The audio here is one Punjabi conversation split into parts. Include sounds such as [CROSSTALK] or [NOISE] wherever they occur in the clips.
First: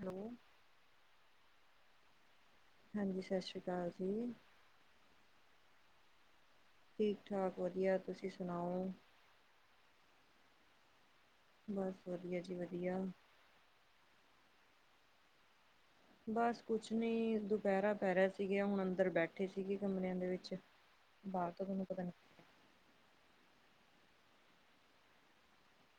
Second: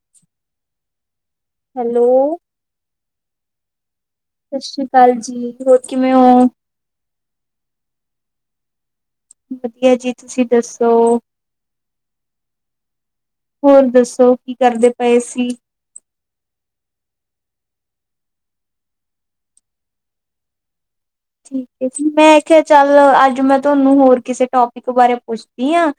ਹੈਲੋ ਹੈਲੋ ਹਾਂਜੀ ਸਸ ਸ਼੍ਰੀ ਕਾਲ ਜੀ। ਸਸ ਸ਼੍ਰੀ ਕਾਲ ਜੀ ਹੋਰ ਕਿਵੇਂ ਓ? ਠੀਕ ਠਾਕ ਵਧੀਆ, ਤੁਸੀਂ ਸੁਣਾਓ? ਵਧੀਆ ਜੀ, ਤੁਸੀਂ ਦੱਸੋ? ਬਸ ਵਧੀਆ ਜੀ ਵਧੀਆ। ਹੋਰ ਦੱਸੋ ਕੀ ਕਰਦੇ ਪਏ ਸੀ? ਬਸ ਕੁਛ ਨੀ ਦੁਪਹਿਰਾ ਪੈ ਰਿਹਾ ਸੀਗਾ ਹੁਣ ਅੰਦਰ ਬੈਠੇ ਸੀਗੇ ਕਮਰਿਆਂ ਦੇ ਵਿੱਚ ਬਾਹਰ ਤਾਂ ਠੀਕ ਤੁਹਾਨੂੰ ਹੈ ਪਤਾ ਜੀ ਨੀ ਮੈ ਏ ਚੱਲ ਅੱਜ ਮੈਂ ਤੁਹਾਨੂੰ ਹੋਰ ਕਿਸੇ ਟੋਪਿਕ ਬਾਰੇ ਪੁੱਛਦੀ ਆ।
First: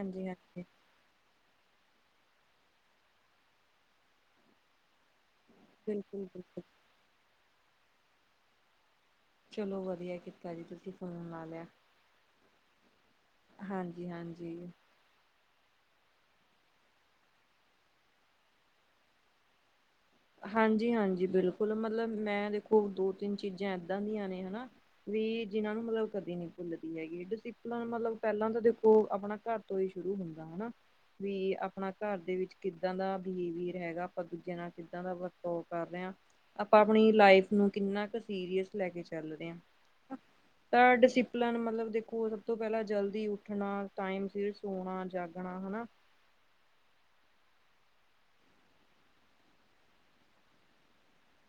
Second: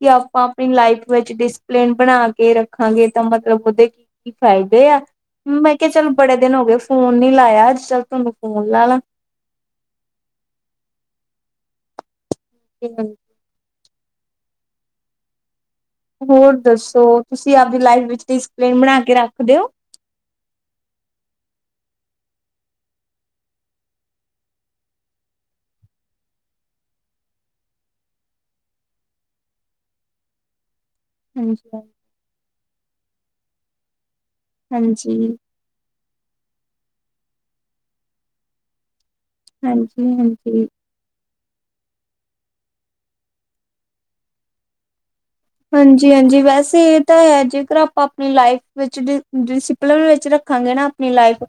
ਕਿ ਆਪਾਂ ਹਾਂਜੀ ਆਪਣੀ ਲਾਈਫ ਵਿੱਚ ਡਿਸ ਪਲੇਨ ਬਣਾ ਕੇ ਰੱਖਾਂਗੇ ਤਾਂ ਮਤਲਬ ਉਹਦੇ ਕੀ -ਕੀ ਫਾਇਦੇ ਆ? ਮੈਂ ਕਿਹਾ ਚੱਲ ਬਿਲਕੁਲ ਬੜੇ ਦਿਨ ਬਿਲਕੁਲ ਹੋ ਗਏ ਫੋਨ ਨੀ ਲਾਇਆ ਅੱਜ ਚੱਲ ਤੁਹਾਨੂੰ ਫੋਨ ਲਾ। ਚਲੋ ਵਧੀਆ ਕੀਤਾ ਜੀ ਤੁਸੀਂ ਫੋਨ ਲਾ ਲਿਆ। ਕਿਨੂੰ ਹਾਂਜੀ ਹਾਂਜੀ। ਹੋਰ ਦੱਸੋ ਤੁਸੀਂ ਆਪਦੀ ਲਾਈਫ ਡਿਸਿਪਲਿਨ ਬਣਾ ਕੇ ਰੱਖ ਦਿਓ? ਹਾਂਜੀ ਹਾਂਜੀ ਬਿਲਕੁਲ ਮਤਲਬ ਮੈਂ ਦੇਖੋ ਦੋ- ਤਿੰਨ ਚੀਜ਼ਾਂ ਏਦਾਂ ਦੀਆਂ ਨੇ ਨਾ ਵੀ ਜਿਨਾਂ ਨੂੰ ਮਤਲਬ ਕਦੇ ਨਹੀਂ ਭੁੱਲਦੀ ਹੈਗੀ ਡਿਸਪਲਨ ਮਤਲਬ ਪਹਿਲਾਂ ਤਾਂ ਦੇਖੋ ਆਪਣਾ ਘਰ ਤੋਂ ਹੀ ਸ਼ੁਰੂ ਹੁੰਦਾ ਹਨਾ, ਵੀ ਹਾਂਜੀ, ਆਪਣਾ ਘਰ ਦੇ ਵਿੱਚ ਕਿੱਦਾਂ ਦਾ ਬਿਹੇਵੀਅਰ ਹੈਗਾ ਆਪਾਂ ਦੂਜੇ ਜਿੱਦਾਂ ਦਾ ਹਾਂਜੀ, ਵਰਤਾਓ ਕਰ ਰਿਹਾਂ ਆਪਾਂ ਆਪਣੀ ਲਾਈਫ ਨੂੰ ਕਿੰਨਾ ਕੁ ਸੀਰੀਅਸ ਲੈ ਕੇ ਚੱਲ ਰਿਹਾ ਹਾਂਜੀ, ਹਾਂ, ਹਾਂਜੀ। ਪਰ ਡਿਸਪ -ਪਲਾਨ ਮਤਲਬ ਦੇਖੋ ਸਭ ਤੋਂ ਪਹਿਲਾਂ ਜਲਦੀ ਉੱਠਣਾ ਟਾਈਮ ਸਿਰ ਸੋਣਾ ਜਾਗਣਾ ਹਨਾ। ਜੀ ਹਾਂਜੀ ਵੈਸੇ ਇਹ ਤਾਂ ਹੈ ਜੇਕਰ ਆਪਾਂ ਆਪਣੀ ਲਾਈਫ ਵਿੱਚ ਡਿ- ਡਿਸਪਲਿਨ ਵਿੱਚ ਰੱਖਾਂਗੇ ਨਾ ਆਪਣੀ ਲਾਈਫ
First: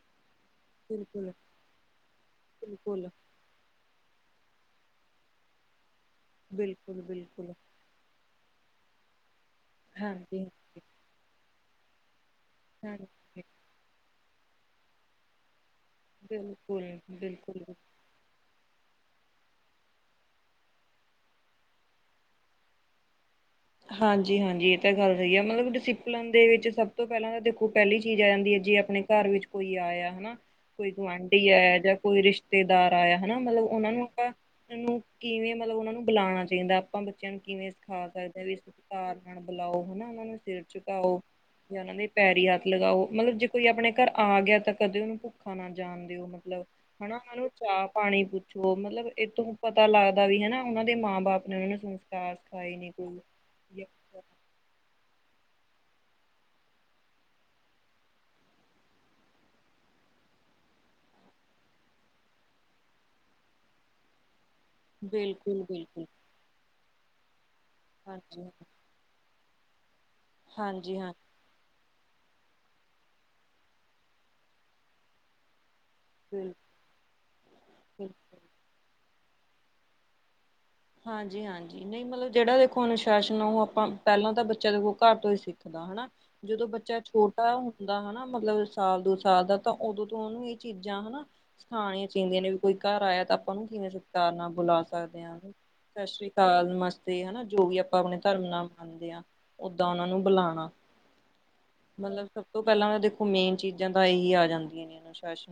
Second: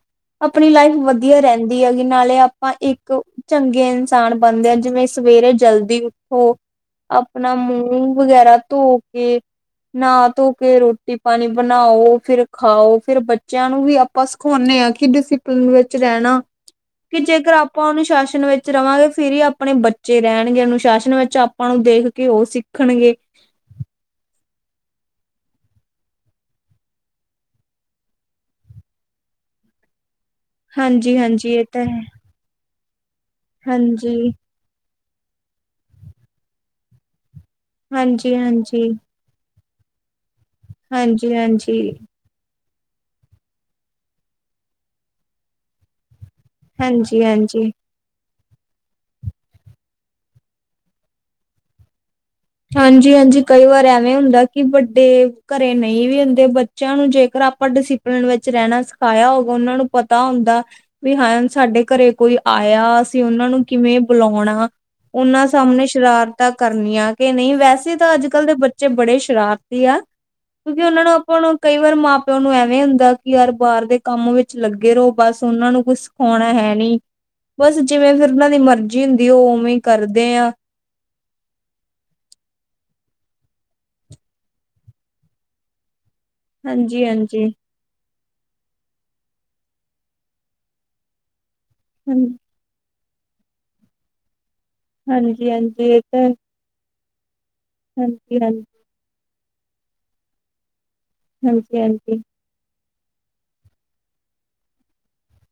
-ਆਪਣੀ ਲਾਈਫ ਬਿਲਕੁਲ। ਵਧੀਆ ਰਹਿੰਦੀ ਹੈਗੀ ਨਾਲੇ ਆਪਾਂ ਬਿਲਕੁਲ, ਇੱਕ ਚੰਗੇ ਇਨਸਾਨ ਬਣਦੇ ਆ ਜਿਵੇਂ ਸਵੇਰੇ ਜਲਦੀ ਉੱਠੋ ਬਿਲਕੁਲ, ਬਿਲਕੁਲ ਆਪਣਾ ਮੂੰ ਵਗੈਰਾ ਧੋ ਕੇ ਨਾ ਹਾਂਜੀ। ਧੋ ਕੇ ਰੋਟੀ ਪਾਣੀ ਬਣਾਓ ਫਿਰ ਖਾਓ ਫੇਰ ਬੱਚਿਆਂ ਨੂੰ ਵੀ ਆਪਾਂ ਸਿਖਾਉਂਦੇ ਹਾਂ ਕਿ ਡਿਸਪ ਪਲਨ ਵਿੱਚ ਰਹਿਣਾ, ਬਿਲਕੁਲ ਕਿ ਜੇਕਰ ਬਿਲਕੁਲ ਆਪਾਂ ਅਨੁਸ਼ਾਸਨ ਵਿੱਚ ਰਵਾਂਗੇ ਫਿਰ ਹੀ ਆਪਣੇ ਬੱਚੇ ਰਹਿਣਗੇ ਅਨੁਸ਼ਾਸਨ ਵਿੱਚ ਆਪਾਂ ਨੂੰ ਦੇਖ ਕੇ ਉਹ ਸਿੱਖਣਗੇ। ਹਾਂਜੀ ਹਾਂਜੀ ਇਹ ਤਾਂ ਗੱਲ ਸਹੀ ਆ ਮਤਲਬ ਡਿਸਿਪਲਨ ਦੇ ਵਿੱਚ ਸਭ ਤੋਂ ਪੈਲਾਂ ਤਾਂ ਦੇਖੋ ਪੈਲੀ ਚੀਜ਼ ਆ ਜਾਂਦੀ ਹੈ ਜੇ ਆਪ ਘਰ ਵਿੱਚ ਕੋਈ ਆਇਆ ਹਨਾ ਕੋਈ ਗੁਆਂਢੀ ਹਾਂਜੀ-ਹਾਂਜੀ ਇਹ ਆਇਆ ਤਾਂ ਜਾਂ ਹੈ ਕੋਈ ਰਿਸ਼ਤਾ ਰਿਸ਼ਤੇਦਾਰ ਆਇਆ ਹਨਾ ਮਤਲਬ ਉਹਨਾਂ ਨੂੰ ਹਾਂਜੀ, ਆਪਾਂ ਨੂੰ ਕਿਵੇਂ ਮਤਲਬ ਉਹਨਾਂ ਨੂੰ ਬੁਲਾਣਾ ਚਾਈਦਾ ਆਪਾਂ ਬੱਚਿਆਂ ਨੂੰ ਕਿਵੇਂ ਸਿਖਾ ਹਾਂਜੀ ਸਕਦੇ ਹਾਂ ਵੀ ਹਾਂਜੀ ਸਤਿਕਾਰ ਬੁਲਾਓ ਹਨਾ ਉਹਨਾਂ ਨੂੰ ਸਿਰ ਝੁਕਾਓ ਹਾਂਜੀ, ਹਾਂਜੀ, ਜਾਂ ਪੈਰੀ ਹੱਥ ਲਗਾਓ ਮਤਲਬ ਜੇ ਕੋਈ ਆਪਣੇ ਘਰ ਆ ਗਿਆ ਤਾਂ ਕਦੇ ਉਹਨੂੰ ਭੁੱਖਾ ਨਾ ਜਾਣ ਦਿਓ ਮਤਲਬ ਹਨਾ ਹਾਂਜੀ, ਉਹ ਨੂੰ ਹਾਂਜੀ। ਚਾ ਪਾਣੀ ਪੁੱਛੋ ਮਤਲਬ ਇਹਤੋਂ ਪਤਾ ਲੱਗਦਾ ਵੀ ਹਨਾ ਉਹਨਾਂ ਦੇ ਮਾਂ ਬਾਪ ਨੇ ਉਹਨਾਂ ਨੂੰ ਸੰਸਕਾ ਆਹੀ ਨੀ ਤੂ ਹਾਂਜੀ, ਹਾਂਜੀ ਕਈ ਵਾਰ ਐਵੇਂ ਹੁੰਦਾ ਕਿ ਵੱਡੇ ਘਰੇ ਨਹੀਂ ਵੀ ਹੁੰਦੇ ਬੱਚਿਆਂ ਨੂੰ ਜੇਕਰ ਆਪਾਂ ਡਿਸਪਲਿਨ ਵਿੱਚ ਰਹਿਣਾ ਪਾਇਆ ਹੋਗਾ ਉਹਨਾਂ ਨੂੰ ਪਤਾ ਹੁੰਦਾ ਵੀ ਹਾਂ ਸਾਡੇ ਘਰੇ ਕੋਈ ਆਇਆ ਅਸੀਂ ਉਹਨਾਂ ਨੂੰ ਕਿਵੇਂ ਬੁਲਾਣਾ ਉਹਨਾਂ ਸਾਹਮਣੇ ਬਿਲਕੁਲ ਸ਼ਰਾਰਤ ਤਾਂ ਕਰਨੀੀਆਂ ਕਿ ਨਹੀਂ ਵੈਸੇ ਤਾਂ ਅੱਜ ਹਾਂਜੀ ਕੱਲ ਦੇ ਬੱਚੇ ਬੜੇ ਸ਼ਰਾਰਤੀ ਆ ਤੁਸੀ ਹਾਂਜੀ ਉਹਨਾ ਨੂੰ ਹਾਂਜੀ ਆਪਾਂ ਨੂੰ ਕਈ ਵਾਰ ਮਾਂ ਪਿਓ ਨੂੰ ਐਵੇਂ ਹੁੰਦਾ ਕਿ ਯਾਰ ਬਾਹਰ ਦੇ ਕੰਮ ਵਿੱਚ ਲੱਗੇ ਰਹੋ ਬਸ ਉਹਨਾਂ ਨੂੰ ਕੁਛ ਹੋਣਾ ਬਿਲਕੁਲ ਹੈ ਨੀ ਬਸ ਜਿਵੇਂ ਫਿਰ ਬਿਲਕੁਲ ਉਹਨਾਂ ਦੀ ਮਰਜ਼ੀ ਹੁੰਦੀ ਉਹ ਉਵੇਂ ਕਰਦੇ ਆਾਂ ਹਾਂਜੀ ਹਾਂਜੀ ਨਹੀਂ ਮਤਲਬ ਜਿਹੜਾ ਦੇਖੋ ਅਨੁਸ਼ਾਸਨ ਆ ਉਹ ਆਪਾਂ ਪੈਲਾਂ ਤਾਂ ਬੱਚਾ ਦੇ ਖੋ ਘਰ ਤੋਂ ਹੀ ਸਿੱਖਦਾ ਹੈ ਨਾ ਜਦੋਂ ਬੱਚਾ ਹਾਂਜੀ ਹਾਂਜੀ ਛੋਟਾ ਦਾ ਹਨਾ ਮਤਲਬ ਸਾਲ ਦੋ ਸਾਲ ਦਾ ਤਾਂ ਉਦੋਂ ਤੋਂ ਉਹਨੂੰ ਇਹ ਚੀਜ਼ਾਂ ਹਨਾ ਸਖਾਣੀਆਂ ਹਾਂ ਚਾਈਦੀਆਂ ਨੇ ਕੋਈ ਘਰ ਆਇਆ ਤਾਂ ਆਪਾਂ ਨੂੰ ਕਿਵੇਂ ਸਤਿਕਾਰ ਨਾਲ ਬੁਲਾ ਸਕੇ ਹਾਂਜੀ ਹਾਂਜੀ ਸਤਿ ਤਾਂ ਸ਼੍ਰੀ ਅਕਾਲ ਨਮਸਤੇ ਹਨਾ ਜੋ ਵੀ ਆਪਾਂ ਆਪਣੇ ਹਾਂਜੀ ਹਾਂਜੀ ਧਰਮ ਨਾਲ ਖਦੇ ਆ ਓਦਾਂ ਉਹਨਾਂ ਨੂੰ ਬੁਲਾਣਾ ਹਾਂਜੀ ਹਾਂਜੀ ਮਤਲਬ ਤੋਂ ਪੈਲਾਂ ਤਾਂ ਦੇਖੋ ਮੇਨ ਚੀਜ਼ਾਂ ਤਾਂ ਇਹੀ ਆ ਜਾਂਦੀਆਂ ਨੇ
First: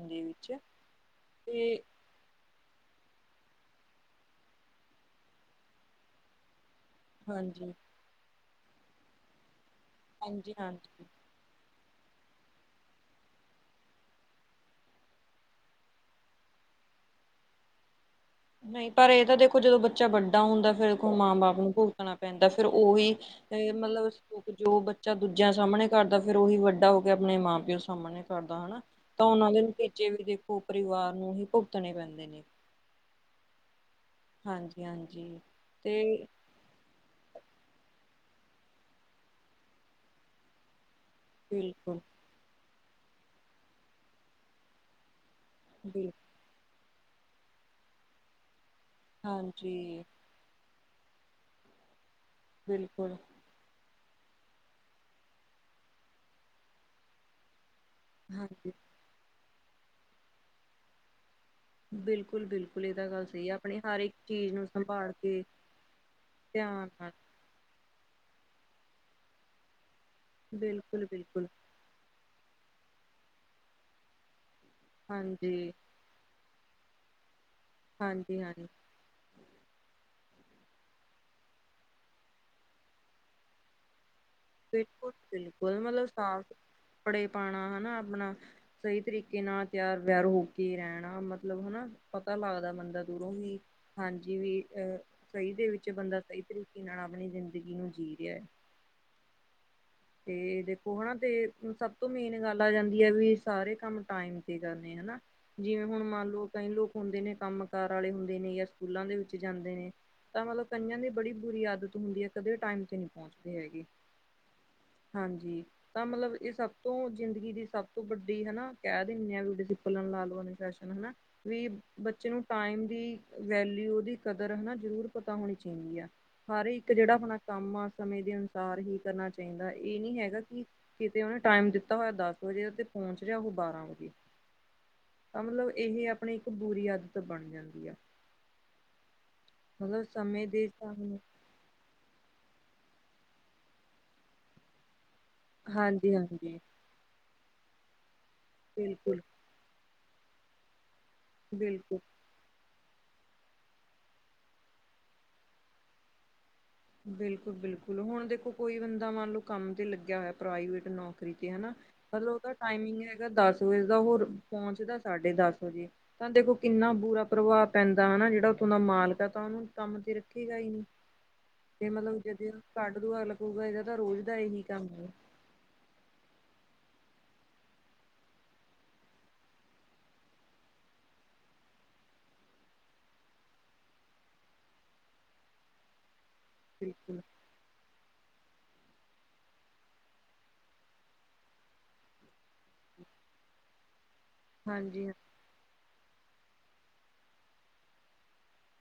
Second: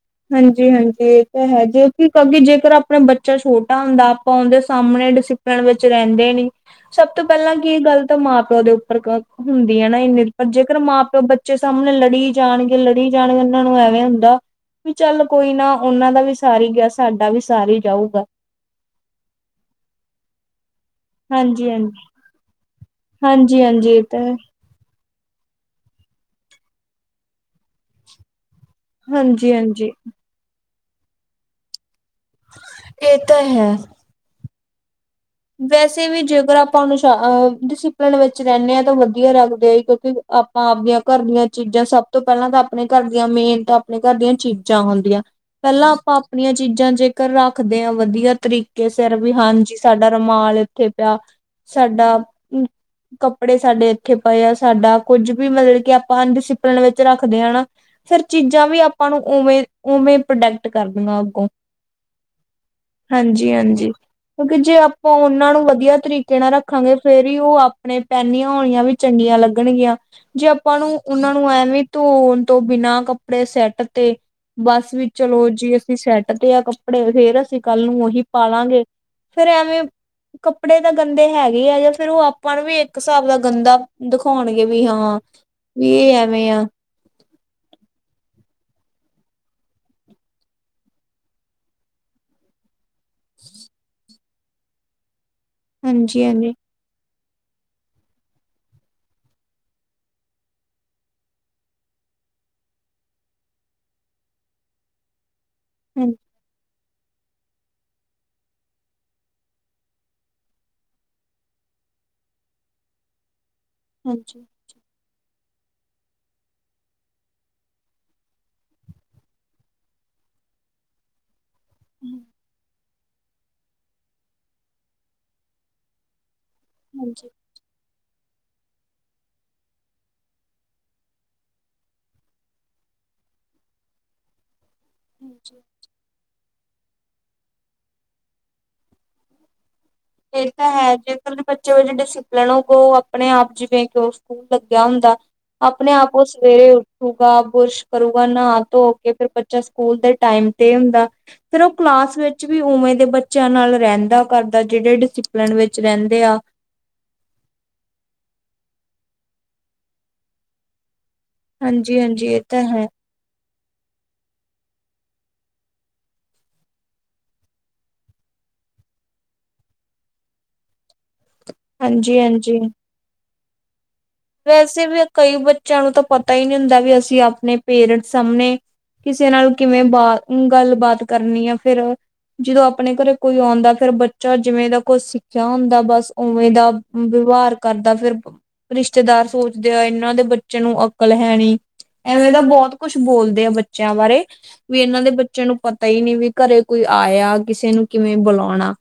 ਦੇ ਵਿੱਚ ਹਾਂਜੀ ਹਾਂਜੀ ਇਹ ਤਾਂ ਹੈ ਤੇ ਜੀ ਕਿ ਜੇਕਰ ਆਪਣਾ ਬੱਚਾ ਛੋਟਾ ਹੁੰਦਾ ਆਪਾਂ ਉਹਦੇ ਸਾਹਮਣੇ ਡਿਸਿਪਲਨ ਵਿੱਚ ਰਹਿੰਦੇ ਨੀ ਸਭ ਤੋਂ ਪੈਲਾਂ ਕੀ ਹਾਂਜੀ, ਇਹ ਗੱਲ ਤਾਂ ਮਾਂ ਪਿਓ ਦੇ ਉੱਪਰ ਹੁੰਦੀ ਹੈ ਨਾ ਇੰਨੀ ਪਰ ਹਾਂਜੀ, ਜੇਕਰ ਮਾਂ ਹਾਂਜੀ। ਪਿਓ ਬੇ ਬੱਚੇ ਸਾਹਮਣੇ ਲੜੀ ਜਾਣਗੇ ਲੜੀ ਜਾਣਗੇ ਉਹਨਾਂ ਨੂੰ ਐਵੇਂ ਹੁੰਦਾ ਵੀ ਚੱਲ ਕੋਈ ਨਾ ਉਹਨਾਂ ਦਾ ਵੀ ਸਾਰ ਹੀ ਗਿਆ ਸਾਡਾ ਵੀ ਸਾਰ ਹੀ ਜਾਊਗਾ ਨਹੀਂ ਪਰ ਇਹ ਤਾਂ ਦੇਖੋ ਜਦੋਂ ਬੱਚਾ ਵੱਡਾ ਹੁੰਦਾ ਫੇਰਖ ਮਾਂ ਬਾਪ ਹਾਂਜੀ ਨੂੰ ਹਾਂਜੀ ਭੁਗਤਣਾ ਏਦਾ ਫੇਿਰ ਉਹੀ ਹਾਂਜੀ ਤੇ ਹਾਂਜੀ ਇਹ ਮਤਲਬ ਤਾਂ ਹੈ। ਜੋ ਬੱਚਾ ਦੂਜਿਆਂ ਸਾਹਮਣੇ ਕਰਦਾ ਫੇਿਰ ਉਹੀ ਵੱਡਾ ਹੋ ਕੇ ਆਪਣੇ ਮਾਂ ਪਿਓ ਸਾਹਮਣੇ ਕਰਦਾ ਹਨਾ ਤਾਂ ਉਹਨਾਂ ਹਾਂਜੀ ਦੇ ਹਾਂਜੀ ਨਤੀਜੇ ਵੀ ਦੇਖੋ ਪਰਿਵਾਰ ਨੂੰ ਹੀ ਭੁਗਤਣੇ ਪੈਂਦੇ ਨੇ ਇਹ ਤਾਂ ਹੈ ਹਾਂਜੀ ਹਾਂਜੀ ਵੈਸੇ ਵੀ ਤੇ ਜੇਕਰ ਆਪਾਂ ਉਹਨੂੰ ਡਿਸਪਲਨ ਵਿੱਚ ਰਹਿੰਦੇ ਹਾਂ ਤਾਂ ਵਧੀਆ ਰੱਖਦੇ ਆ ਕਿਉਂਕਿ ਆਪਾਂ ਆਪਦੀਆਂ ਘਰ ਦੀਆਂ ਚੀਜ਼ਾਂ ਬਿਲਕੁਲ, ਸਭ ਤੋਂ ਪੈਲਾਂ ਤਾਂ ਆਪਣੇ ਘਰ ਦੀਆਂ ਮੇਨ ਤਾ ਆਪਣੇ ਘਰ ਦੀਆਂ ਚੀਜ਼ਾਂ ਹੁੰਦੀਆਂ ਪੈਲਾਂ ਬਿਲਕੁਲ ਆਪਾਂ ਆਪਣੀਆਂ ਚੀਜ਼ਾਂ ਜੇਕਰ ਰੱਖਦੇ ਹਾਂ ਵਧੀਆ ਤਰੀਕੇ ਸਿਰ ਵੀ ਹਾਂਜੀ ਸਾਡੇ ਰੁਮਾਲ ਇੱਥੇ ਪਿਆ ਸਾਡਾ ਬਿਲਕੁਲ ਕੱਪੜੇ ਸਾਡੇ ਇੱਥੇ ਪਏ ਆ। ਸਾਡਾ ਕੁੱਝ ਵੀ ਮਤਲਬ ਕਿ ਆਪਾਂ ਅਨਡਿਸਿਪਲਨ ਵਿੱਚ ਰੱਖਦੇ ਹ ਨਾ ਫਿਰ ਚੀਜ਼ਾਂ ਹਾਂਜੀ। ਵੀ ਆਪਾਂ ਨੂੰ ਉਵੇਂ-ਉਵੇਂ ਪ੍ਰੋਡੈਕਟ ਕਰ ਦੇਣਾ ਅੱਗੋਂ ਬਿਲਕੁਲ-ਬਿਲਕੁਲ ਇਹ ਤਾਂ ਗੱਲ ਸਹੀ ਹੈ। ਆਪਣੇ ਹਾਂਜੀ-ਹਾਂਜੀ। ਹਰ ਇੱਕ ਚੀਜ਼ ਕਿਉਂਕਿ ਨੂੰ ਜੇ ਸੰਭਾਲ ਆਪਾਂ ਕੇ ਉਹਨਾਂ ਨੂੰ ਵਧੀਆ ਤਰੀਕੇ ਨਾਲ ਧਿਆਨ ਰੱਖਾਂਗੇ, ਨਾਲ ਫੇਰ ਹੀ ਉਹ ਆਪਣੇ ਪਹਿਨੀਆਂ ਹੋਇਆਂ ਵੀ ਚੰਗੀਆਂ ਲੱਗਣਗੀਆਂ। ਜੇ ਆਪਾਂ ਨੂੰ ਬਿਲਕੁਲ, ਉਹਨਾਂ ਬਿਲਕੁਲ ਨੂੰ ਐਵੇਂ ਧੋਣ ਤੋਂ ਬਿਨਾਂ ਕੱਪੜੇ ਸੈੱਟ ਤੇ, ਬਸ ਵੀ ਚਲੋ ਹਾਂਜੀ, ਜੀ ਸੈੱਟ ਤੇ ਆ ਕੱਪੜੇ ਫੇਰ ਅਸੀਂ ਕੱਲ ਨੂੰ ਉਹੀ ਹਾਂਜੀ, ਹਾਂਜੀ। ਪਾਾਲਾਂਗੇ। ਫੇਰ ਐਵੇਂ ਕੱਪੜੇ ਤਾਂ ਗੰਦੇ ਹੈਗੇ ਆ ਜਾਂ ਫੇਰ ਉਹ ਆਪਾਂ ਨੂੰ ਵੀ ਇੱਕ ਹਿਸਾਬ ਦਾ ਗੰਦਾ ਦਿਖਾਉਣਗੇ ਵੀ ਹਾਂ, ਬਿਲਕੁਲ-ਬਿਲਕੁਲ ਵੀ ਮਤਲਬ ਇਹ ਸਾਫ਼ ਐਵੇਂ ਆ। ਕੱਪੜੇ ਪਾਉਣਾ, ਹਨਾ ਆਪਣਾ ਸਹੀ ਤਰੀਕੇ ਨਾਲ ਤਿਆਰ ਵਿਆਰ ਹੋ ਕੇ ਰਹਿਣਾ। ਮਤਲਬ ਹਨਾ ਪਤਾ ਲੱਗਦਾ ਬੰਦਾ ਦੂਰੋਂ ਹੀ ਹਾਂਜੀ, ਵੀ ਅਹ ਸਹੀ ਦੇ ਵਿੱਚ ਬੰਦਾ ਸਹੀ ਹਾਂਜੀ-ਹਾਂਜੀ, ਤਰੀਕੇ ਨਾਲ ਆਪਣੀ ਜ਼ਿੰਦਗੀ ਨੂੰ ਜੀ ਰਿਹਾਂ ਹੈ। ਤੇ ਦੇਖੋ ਹਨਾ ਤੇ ਸਭ ਤੋਂ ਮੇਨ ਗੱਲ ਆ ਜਾਂਦੀ ਹੈ, ਵੀ ਸਾਰੇ ਕੰਮ ਟਾਈਮ ਤੇ ਕਰਨੇ ਹਨਾ ਜਿਵੇਂ, ਹੁਣ ਮੰਨ ਲਓ ਕਈ ਲੋਕ ਹੁੰਦੇ ਨੇ ਕੰਮ ਕਾਰ ਵਾਲੇ ਹੁੰਦੇ ਨੇ, ਜਾਂ ਸਕੂਲਾਂ ਦੇ ਵਿੱਚ ਜਾਂਦੇ ਨੇ ਤਾਂ ਮਤਲਬ ਕਈਆਂ ਦੀ ਬੜੀ ਬੁਰੀ ਆਦਤ ਹੁੰਦੀ ਹੈ, ਕਦੇ ਟਾਈਮ ਤੇ ਨਹੀਂ ਪਹੁੰਚਦੇ ਹੈਗੇ। ਹਾਂਜੀ। ਹਾਂਜੀ। ਤਾਂ ਮਤਲਬ ਇਹ ਸਭ ਤੋਂ ਜ਼ਿੰਦਗੀ ਦੀ ਸਭ ਤੋਂ ਵੱਡੀ ਹਨਾ ਕਹਿ ਦਿੰਦੇ ਹ [UNINTELLIGIBLE] ਹਨਾ ਵੀ ਬੱਚੇ ਨੂੰ ਟਾਈਮ ਦੀ ਵੈਲਿਊ ਦੀ ਕਦਰ ਹਨਾ ਜ਼ਰੂਰ ਪਤਾ ਹੋਣੀ ਚਾਹੀਦੀ ਹੈ। ਹਰ ਇੱਕ ਜਿਹੜਾ ਆਪਣਾ ਕੰਮਾਂ ਸਮੇਂ ਦੇ ਅਨੁਸਾਰ ਹੀ ਕਰਨਾ ਚ ਕਹਿੰਦਾ ਇਹ ਨੀ ਹੈਗਾ ਕਿ ਕਿਤੇ ਉਹਨੇ ਟਾਈਮ ਦਿੱਤਾ ਹੋਇਆ ਦਸ ਵਜੇ ਤੇ ਪਹੁੰਚ ਰਿਹਾ ਉਹ ਬਾਰਾਂ ਵਜੇ। [UNINTELLIGIBLE] ਤਾਂ ਮਤਲਬ ਇਹ ਆਪਣੀ ਇੱਕ ਬੁਰੀ, ਆਦਤ ਬਣ ਜਾਂਦੀ ਆ। ਮਤਲਬ ਸਮੇਂ ਇਹ ਦੇ ਤਾਂ ਹੈ ਹਿਸਾਬ ਨਾਲ ਜੇਕਰ ਬੱਚੇ ਵਿੱਚ ਡਿਸਿਪਲਿਨ ਹੋ, ਉਹ ਆਪਣੇ ਆਪ ਜਿਵੇਂ ਕਿ ਉਹ ਸਕੂਲ ਲੱਗਿਆ ਹੁੰਦਾ ਹੈ। ਆਪਣੇ ਹਾਂਜੀ ਆਪ ਉਹ ਹਾਂਜੀ ਸਵੇਰੇ ਉੱਠ ਰੂਗਾ ਬੁਰਸ਼ ਕਰੂਗਾ ਨਹਾ ਧੋ ਕੇ, ਬਿਲਕੁਲ ਫਿਰ ਬੱਚਾ ਸਕੂਲ ਦੇ ਟਾਈਮ ਤੇ ਹੁੰਦਾ‌ ਫਿਰ ਉਹ ਬਿਲਕੁਲ ਕਲਾਸ ਵਿੱਚ ਵੀ ਉਵੇਂ ਦੇ, ਬੱਚਿਆਂ ਨਾਲ ਰਹਿੰਦਾ ਕਰਦਾ ਜਿਹੜੇ ਡਿਸਿਪਲਿਨ ਵਿੱਚ ਰਹਿੰਦੇ ਆ ਬਿਲਕੁਲ-ਬਿਲਕੁਲ। ਹੁਣ ਦੇਖੋ ਕੋਈ ਬੰਦਾ ਮੰਨ ਲਓ ਕੰਮ ਤੇ ਲੱਗਿਆ ਹੋਇਆ, ਪ੍ਰਾਈਵੇਟ ਨੌਕਰੀ ਨੋਕਰੀ ਤੇ ਹਨਾ, ਹਾਂਜੀ ਹਾਂਜੀ ਇਹ ਮਤਲਬਦਾ ਤਾਂ ਹੈ ਟਾਈਮਿੰਗ ਹੈਗਾ, ਦਸ ਵਜੇ ਦਾ ਹੋਰ ਪਹੁੰਚਦਾ ਸਾਡੇ ਦਸ ਵਜੇ। ਤਾਂ ਦੇਖੋ ਕਿੰਨਾ ਬੁਰਾ ਪ੍ਰਭਾਵ ਪੈਂਦਾ ਹਨਾ, ਜਿਹੜਾ ਉੱਥੋਂ ਦਾ ਮਾਲਕ ਆ ਤਾਂ ਉਹਨੂੰ ਕੰਮ ਤੇ ਰੱਖੇਗਾ ਹੀ ਨਹੀਂ। [UNINTELLIGIBLE] ਤੇ ਮਤਲਬ ਜਦ ਹਾਂਜੀ ਕੱਢ ਦੂ ਅਗ ਲੱਗੂਗਾ, ਇਹਦਾ ਤਾਂ ਰੋਜ਼ ਦਾ ਇਹੀ ਵੈਸੇ ਕੰਮ ਵੀ ਹੈ ਕਈ ਬੱਚਿਆਂ ਨੂੰ ਤਾਂ ਪਤਾ ਹੀ ਨਹੀਂ ਹੁੰਦਾ, ਵੀ ਅਸੀਂ ਆਪਣੇ ਪੇਰੈਂਟਸ ਸਾਹਮਣੇ ਕਿਸੇ ਨਾਲ ਕਿਵੇਂ ਬਾ ਗੱਲਬਾਤ ਕਰਨੀ ਆ ਫੇਰ ਜਦੋਂ ਆਪਣੇ ਘਰੇ ਕੋਈ ਆਉਂਦਾ, ਫੇਰ ਬੱਚਾ ਜਿਵੇਂ ਦਾ ਕੋਛ ਸਿੱਖਿਆ ਹੁੰਦਾ ਬਸ ਉਵੇਂ ਦਾ ਬਿਲਕੁਲ ਵਿਵਹਾਰ ਕਰਦਾ ਫੇਰ ਰਿਸ਼ਤੇਦਾਰ ਸੋਚਦੇ ਆ, ਇਹਨਾਂ ਦੇ ਬੱਚੇ ਨੂੰ ਅਕਲ ਹੈਨੀ। ਐਵੇਂ ਤਾਂ ਬਹੁਤ ਕੁਛ ਬੋਲਦੇ ਆ ਬੱਚੇ ਬੱਚਿਆਂ ਬਾਰੇ, ਵੀ ਇਹਨਾਂ ਹਾਂਜੀ ਦੇ ਬੱਚੇ ਬੱਚੇ ਨੂੰ ਪਤਾ ਹੀ ਨਹੀਂ ਵੀ ਘਰੇ ਕੋਈ ਆਇਆ, ਕਿਸੇ ਨੂੰ ਕਿਵੇਂ ਬੁਲਾਉਣਾ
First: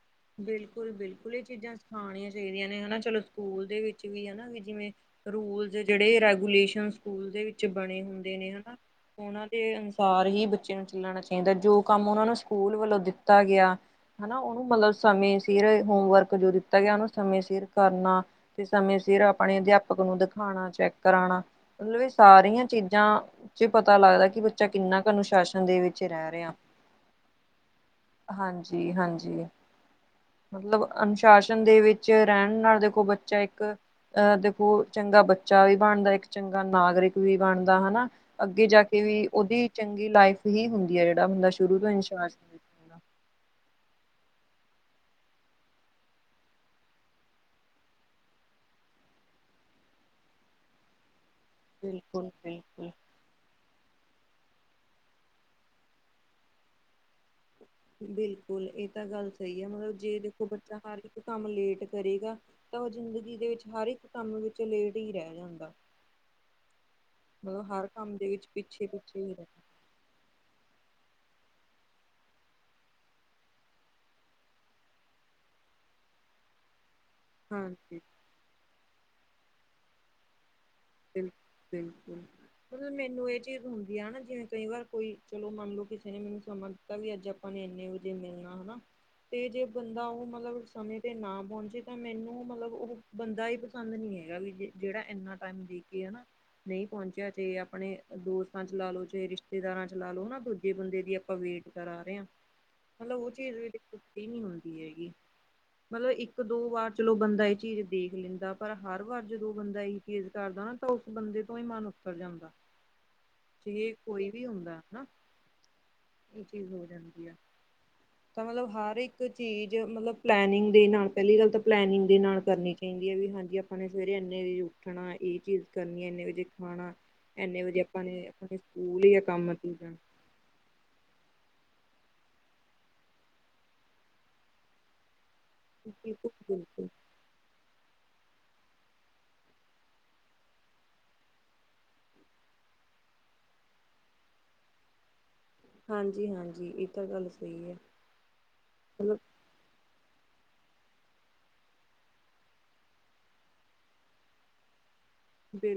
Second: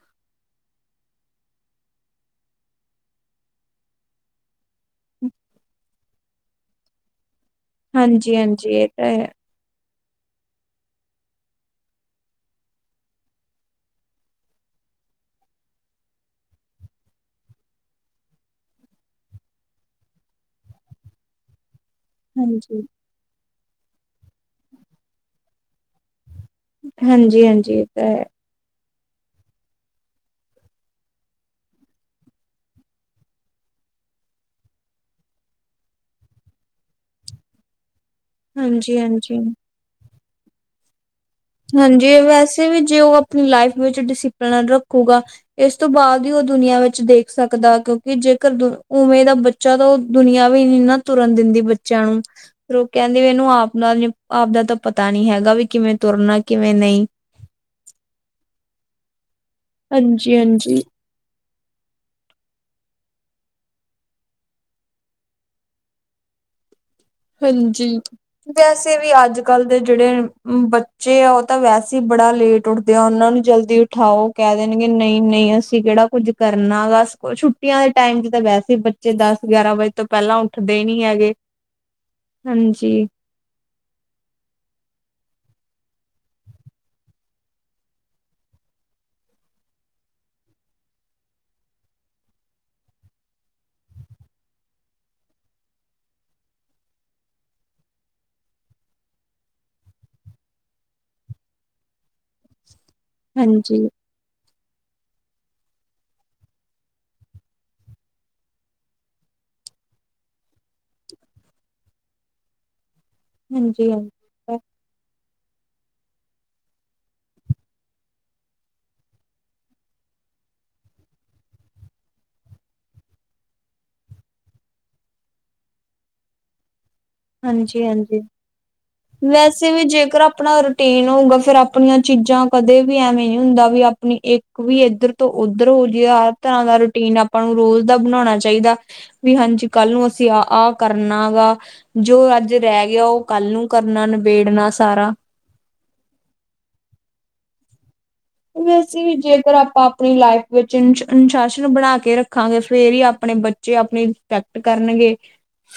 ਬਿਲਕੁਲ-ਬਿਲਕੁਲ ਇਹ ਚੀਜ਼ਾਂ ਸਿਖਾਉਣੀਆਂ ਚਾਹੀਦੀਆਂ ਨੇ ਹਨਾ। ਚਲੋ ਸਕੂਲ ਦੇ ਵਿੱਚ ਵੀ ਹਨਾ ਜਿਵੇਂ ਰੂਲਜ਼ ਜਿਹੜੇ ਰੈਗੂਲੇਸ਼ਨ। [INAUDIBLE] ਸਕੂਲ ਦੇ ਵਿੱਚ ਬਣੇ ਹਾਂਜੀ ਹੁੰਦੇ ਨੇ ਹਾਂਜੀ ਹਨਾ। ਇਹ ਤਾਂ ਹੈ ਅਨੁਸਾਰ ਹੀ ਬੱਚੇ ਨੂੰ ਚੱਲਣਾ ਚਾਹੀਦਾ, ਜੋ ਕੰਮ ਉਹਨਾਂ ਨੂੰ ਸਕੂਲ ਵੱਲੋਂ ਦਿੱਤਾ ਗਿਆ। ਹਨਾ, ਉਹਨੂੰ ਮਤਲਬ ਸਮੇਂ ਸਿਰ ਹੋਮਵਰਕ ਜੋ ਦਿੱਤਾ ਗਿਆ ਉਹਨੂੰ ਸਮੇਂ ਸਿਰ ਕਰਨਾ। ਤੇ ਸਮੇਂ ਸਿਰ ਆਪਣੇ ਅਧਿਆਪਕ ਨੂੰ ਦਿਖਾਉਣਾ, ਚੈੱਕ ਕਰਾਉਣਾ ਮਤਲਬ ਇਸ ਸਾਰੀਆਂ ਹਾਂਜੀ ਚੀਜ਼ਾਂ ਚ ਪਤਾ ਲੱਗਦਾ, ਕਿ ਬੱਚਾ ਕਿੰਨਾ ਕੁ ਅਨੁਸ਼ਾਸਨ ਦੇ ਵਿੱਚ ਰਹਿ ਰਿਹਾ। ਹਾਂਜੀ-ਹਾਂਜੀ, ਇਹ ਤਾਂ ਹੈ। ਹਾਂਜੀ-ਹਾਂਜੀ। ਮਤਲਬ ਅਨੁਸ਼ਾਸਨ ਦੇ ਵਿੱਚ ਰਹਿਣ ਨਾਲ, ਦੇਖੋ ਬੱਚਾ ਇੱਕ ਅਹ ਦੇਖੋ, ਚੰਗਾ ਬੱਚਾ ਵੀ ਬਣਦਾ, ਇੱਕ ਚੰਗਾ ਨਾਗਰਿਕ ਵੀ ਬਣਦਾ ਹਨਾ। ਅੱਗੇ ਜਾ ਹਾਂਜੀ ਕੇ ਵੀ ਹਾਂਜੀ ਉਹਦੀ, ਚੰਗੀ ਲਾਈਫ ਹੀ ਹੁੰਦੀ ਹੈ ਜਿਹੜਾ ਬੰਦਾ ਸ਼ੁਰੂ ਤੋਂ ਹਾਂਜੀ ਇਨਸ਼ਾਸ ਵੈਸੇ ਵੀ, ਜੇ ਬਿਲਕੁਲ ਉਹ ਆਪਣੀ ਲਾਈਫ ਵਿੱਚ ਡਿਸਿਪਲਨ ਰੱਖੁਗਾ ਇਸ ਤੋਂ ਬਾਅਦ ਹੀ, ਉਹ ਦੁਨੀਆਂ ਵਿੱਚ ਦੇਖ ਸਕਦਾ, ਕਿਉਂਕਿ ਜੇਕਰ ਉਵੇਂ ਦਾ ਬੱਚਾ ਜਦੋਂ ਦੁਨੀਆਂ ਵੀ ਨੀ-ਨਾ ਤੁਰਨ ਦਿੰਦੀ, ਬੱਚਿਆਂ ਨੂੰ, ਫਿਰ ਉਹ ਬਿਲਕੁਲ ਕਹਿ ਕਹਿੰਦੇ ਵੀ ਮਨੂੰ ਆਪ ਨਾਲ, ਆਪ ਦਾ ਤਾਂ ਪਤਾ ਨਹੀਂ ਹੈਗਾ, ਵੀ ਕਿਵੇਂ ਤੁਰਨਾ ਕਿਵੇਂ ਨਹੀਂ। ਬਿਲਕੁਲ ਇਹ ਤਾਂ ਗੱਲ ਸਹੀ ਹੈ, ਮਤਲਬ ਜੇ ਹਾਂਜੀ ਦੇਖੋ ਬੱਚਾ ਹਾਂਜੀ ਹਾਲ ਕੰਮ ਲੇਟ ਕਰੇਗਾ, ਤਾਂ ਉਹ ਜ਼ਿੰਦਗੀ ਦੇ ਵਿੱਚ ਹਰ ਇੱਕ ਕੰਮ ਵਿੱਚ, ਲੇਟ ਹੀ ਰਹਿ ਜਾਂਦਾ। ਮਤਲਬ ਹਰ ਹਾਂਜੀ, ਕੰਮ ਦੇ ਵਿੱਚ ਪਿੱਛੇ ਵੈਸੇ ਵੀ ਪਿੱਛੇ ਹੀ ਅੱਜ ਰਹਿ ਕੱਲ। ਜਿਹੜੇ ਬੱਚੇ ਆ, ਉਹ ਤਾਂ ਵੈਸੇ ਹੀ, ਬੜਾ ਲੇਟ ਉੱਠਦੇ ਆ, ਉਹਨਾਂ ਨੂੰ ਜਲਦੀ। ਹਾਂ, ਉਹ ਕਹਿ ਦੇਣਗੇ ਨਹੀਂ -ਨਹੀਂ, ਅਸੀਂ ਕਿਹੜਾ ਕੁੱਝ ਕਰਨਾ ਬਸ ਛੁੱਟੀਆਂ ਦੇ ਹਾਂਜੀ ਟਾਈਮ ਚ, ਤਾਂ ਵੈਸੇ ਬੱਚੇ ਦਸ ਗਿਆਰਾਂ ਵਜੇ ਤੋਂ, ਪਹਿਲਾਂ ਉੱਠਦੇ ਨੀ ਬਿਲ ਹੈਗੇ। ਬਿਲਕੁਲ, ਮਤਲਬ ਹਾਂਜੀ। ਮੈਨੂੰ ਇੰਝ ਚੀਜ਼ ਹੁੰਦੀ ਹੈ ਨਾ, ਜਿਵੇਂ ਕਈ ਵਾਰ ਕੋਈ ਚਲੋ ਮੰਨ ਲਓ, ਕਿਸੇ ਨੇ ਮੈਨੂੰ ਸਮਾਂ ਦਿੱਤਾ ਵੀ ਅੱਜ ਆਪਾਂ ਨੇ ਇੰਨੇ। ਜੇ, ਮਿਲਣਾ ਨਾ। ਅਤੇ, ਜੇ ਬੰਦਾ ਉਹ, ਮਤਲਬ ਸਮੇਂ 'ਤੇ ਨਾ ਪਹੁੰਚੇ ਤਾਂ ਮੈਨੂੰ ਮਤਲਬ ਉਹ ਬੰਦਾ, ਇਹ ਪਸੰਦ ਨਹੀਂ, ਹੈਗਾ ਵੀ ਜਿਹੜਾ ਇਨਾ ਟਾਈਮ ਦੇ ਕੇ ਨਾ ਨਹੀਂ ਪਹੁੰਚਿਆ, ਚਾਹੇ ਆਪਣੇ ਦੋਸਤਾਂ ਚ ਲਾ ਲੋ, ਚਾਹੇ ਰਿਸ਼ਤੇਦਾਰਾਂ ਚ ਲਾ ਲਓ, ਨਾ ਦੂਜੇ ਬੰਦੇ ਦੀ ਆਪਾਂ ਵੇਟ ਕਰਾ ਰਹੇ ਹਾਂ। ਮਤਲਬ ਉਹ ਚੀਜ਼ ਵੀ, ਹਾਂਜੀ ਇਕ ਨੀ ਹੁੰਦੀ ਹੈਗੀ ਮਤਲਬ ਇੱਕ ਦੋ ਵਾਰ ਚਲੋ, ਬੰਦਾ ਇਹ ਚੀਜ਼ ਦੇਖ ਲੈਂਦਾ ਪਰ ਹਰ ਵਾਰ ਜਦੋਂ ਬੰਦਾ ਚੀਜ਼ ਕਰਦਾ ਨਾ, ਤਾਂ ਉਸ ਬੰਦੇ ਤੋਂ, ਹੀ ਮਨ ਉਤਰ ਜਾਂਦਾ ਹਾਂਜੀ ਹਾਂਜੀ ਤੇ ਕੋਈ ਵੀ ਹੁੰਦਾ ਹਨਾ, ਇਹ ਚੀਜ਼ ਹੋ ਜਾਂਦੀ ਆ ਤਾਂ ਮਤਲਬ, ਹਰ ਇੱਕ ਚੀਜ਼ ਮਤਲਬ ਪਲੈਨਿੰਗ, ਦੇ ਨਾਲ, ਪਹਿਲੀ ਗੱਲ ਤਾਂ ਪਲੈਨਿੰਗ ਦੇ ਨਾਲ ਕਰਨੀ ਚਾਹੀ ਕਹਿੰਦੀ ਆ, ਵੀ ਹਾਂਜੀ ਆਪਾਂ ਨੇ ਸਵੇਰੇ ਇੰਨੇ ਦੀ ਉੱਠਣਾ, ਇਹ ਚੀਜ਼ ਕਰਨੀ, ਇੰਨੇ ਵਜੇ ਖਾਣਾ ਇੰਨੇ ਵਜੇ, ਹਾਂਜੀ ਆਪਾਂ ਹਾਂਜੀ। ਨੇ ਆਪਾਂ ਵੈਸੇ, ਵੀ ਜੇਕਰ ਆਪਣਾ ਟੇਨ ਹੋਊਗਾ, ਫੇਰ ਆਪਣੀਆਂ, ਚੀਜ਼ਾਂ ਕਦੇ ਵੀ ਐਵੇਂ ਨ ਹੁੰਦਾ ਵੀ, ਆਪਣੀ ਇੱਕ ਵੀ ਏਧਰ ਉੱਧਰੋਂ, ਜਿਵੇਂ ਬਿਲਕੁਲ ਹਰ, ਤਰ੍ਹਾਂ ਦਾ ਬਿਲਕੁਲ ਰੂਟੀਨ, ਆਪਾਂ ਨੂੰ ਰੋਜ਼ ਦਾ ਬਣਾਉਣਾ ਚਾਹੀਦਾ ਵੀ ਹਾਂਜੀ, ਕੱਲ ਨੂੰ, ਅਸੀਂ ਆ ਆਹ ਕਰਨਾ ਵਾ, ਜੋ ਅੱਜ ਰਹਿ ਗਿਆ ਉਹ ਕੱਲ ਨੂੰ ਕਰਨਾ, ਨਿਬੇੜਨਾ, ਸਾਰਾ। ਹਾਂਜੀ -ਹਾਂਜੀ, ਇਹ ਤਾਂ ਗੱਲ ਸਹੀ ਹੈ ਵੈਸੇ ਵੀ, ਮਤਲਬ ਜੇਕਰ ਆਪਾਂ ਆਪਣੀ ਲਾਈਫ। ਵਿੱਚ ਜੀਮ, ਅਨੁਸ਼ਾਸਨ ਬਣਾ ਕੇ ਰੱਖਾਂਗੇ, ਫਿਰ ਹੀ ਆਪਣੇ ਬੱਚੇ ਆਪਣੀ ਰਿਸਪੈਕਟ ਕਰਨਗੇ।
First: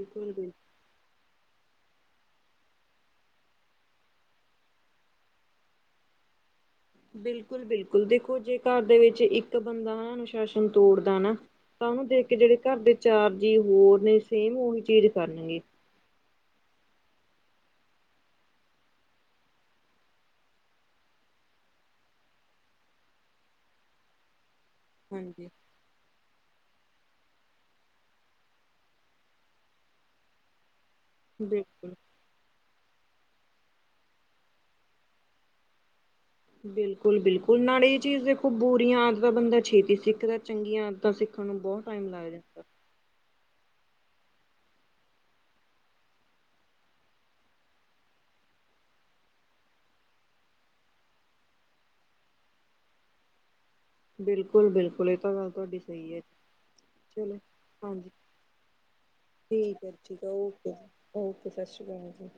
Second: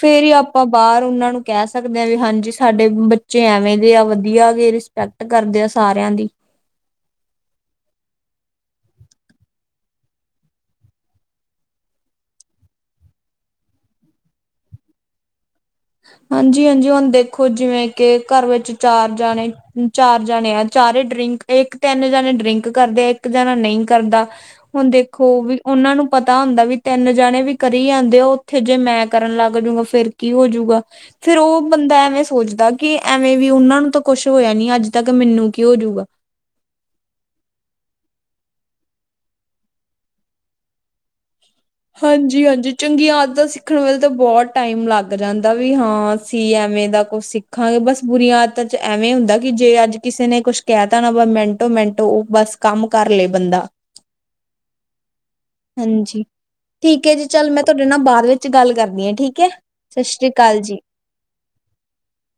ਫੇਰ ਈ ਬਿਲਕੁਲ ਆਪਾ ਬਾਹਰ ਉਹਨਾਂ ਨੂੰ ਕਹਿ ਸਕਦੇ ਆਂ, ਵੀ ਹਾਂਜੀ ਸਾਡੇ ਬੱਚੇ ਐਵੇਂ ਦੇ ਆ, ਵਧੀਆ ਗੇ। ਪਕਟ ਕਰਦੇ ਆ, ਸਾਰਿਆਂ ਦੀ। ਬਿਲਕੁਲ-ਬਿਲਕੁਲ, ਦੇਖੋ ਜੇ ਘਰ ਦੇ ਵਿੱਚ ਇੱਕ ਬੰਦਾ ਅਨੁਸ਼ਾਸਨ ਤੋੜਦਾ ਨਾ ਤਾਂ ਉਹਨੂੰ ਦੇਖ ਕੇ, ਜਿਹੜੇ ਘਰ ਦੇ ਚਾਰ ਜੀ ਹੋਰ ਨੇ ਸੇਮ ਉਹੀ ਚੀਜ਼ ਕਰਨਗੇ। ਹਾਂਜੀ-ਹਾਂਜੀ, ਹੁਣ ਦੇਖੋ ਜਿਵੇਂ ਕਿ ਘਰ ਵਿੱਚ ਚਾਰ ਜਾਣੇ ਚਾਰ ਜਣੇ ਆ ਚਾਰੇ ਡਰਿੰਕ, ਇੱਕ, ਤਿੰਨ ਜਾਣੇ ਡਰਿੰਕ ਕਰਦੇ ਆ, ਇੱਕ ਜਣਾ ਨਹੀਂ ਕਰਦਾ ਹੁਣ ਦੇਖੋ, ਹਾਂਜੀ। ਵੀ ਉਹਨਾਂ ਨੂੰ ਪਤਾ ਹੁੰਦਾ ਵੀ ਤਿੰਨ ਜਾਣੇ ਵੀ ਕਰੀ ਜਾਂਦੇ, ਉੱਥੇ ਜੇ ਮੈਂ ਕਰਨ ਲੱਗ ਜੁੰਗਾ ਫੇਰ ਕੀ ਹੋਜੂ। ਫਿਰ, ਉਹ ਬਿਲਕੁਲ। ਬੰਦਾ ਐਵੇਂ ਸੋਚਦਾ ਕਿ ਐਵੇਂ ਵੀ ਉਹਨਾਂ ਨੂੰ ਤਾਂ ਕੁਛ ਹੋਇਆ ਨੀ ਅੱਜ ਤੱਕ, ਮੀਨੂੰ ਕੀ ਹੋਜੂਗਾ। ਬਿਲਕੁਲ-ਬਿਲਕੁਲ, ਨਾਲੇ ਇਹ ਚੀਜ਼ ਦੇਖੋ ਬੁਰੀਆਂ ਆਦਤਾਂ ਬੰਦਾ ਛੇਤੀ ਸਿੱਖਦਾ, ਚੰਗੀਆਂ ਆਦਤਾਂ ਸਿੱਖਣ ਨੂੰ ਬਹੁਤ ਟਾਈਮ ਲੱਗ ਜਾਂਦਾ ਹਾਂਜੀ-ਹਾਂਜੀ। ਚੰਗੀਆਂ ਆਦਤਾਂ ਸਿੱਖਣ ਵੇਲੇ ਤਾਂ ਬਹੁਤ ਟਾਈਮ ਲੱਗ ਜਾਂਦਾ, ਵੀ ਹਾਂ, ਅਸੀ ਐਂਵੇ ਦਾ ਕੁਛ ਸਿੱਖ ਸਿਖਾਂਗੇ, ਬਸ ਬੁਰੀਆਂ ਆਦਤਾਂ'ਚ ਐਵੇਂ ਹੁੰਦਾ, ਕਿ ਜੇ ਅੱਜ ਕਿਸੇ ਨੇ ਕੁਛ ਕਹਿਤਾ ਨਾ, ਬਸ ਮਿੰਟੋ-ਮਿੰਟ ਉਹ ਬਸ ਕੰਮ ਕਰਲੇ ਬੰਦਾ। ਬਿਲਕੁਲ- ਬਿਲਕੁਲ, ਇਹ ਤਾ ਗੱਲ ਤੁਹਾਡੀ ਸਹੀ ਏ। ਹਾਂਜੀ ਠੀਕ ਏ ਜੀ, ਚੱਲ ਮੈਂ ਤੁਹਾਡੇ ਨਾਲ ਬਾਅਦ ਵਿੱਚ ਗੱਲ ਕਰਦੀ ਆਂ, ਠੀਕ ਹੈ, ਸਤਿ ਸ਼੍ਰੀ ਅਕਾਲ ਜੀ। ਓਕੇ, ਸਤਿ ਸ਼੍ਰੀ ਅਕਾਲ ਜੀ।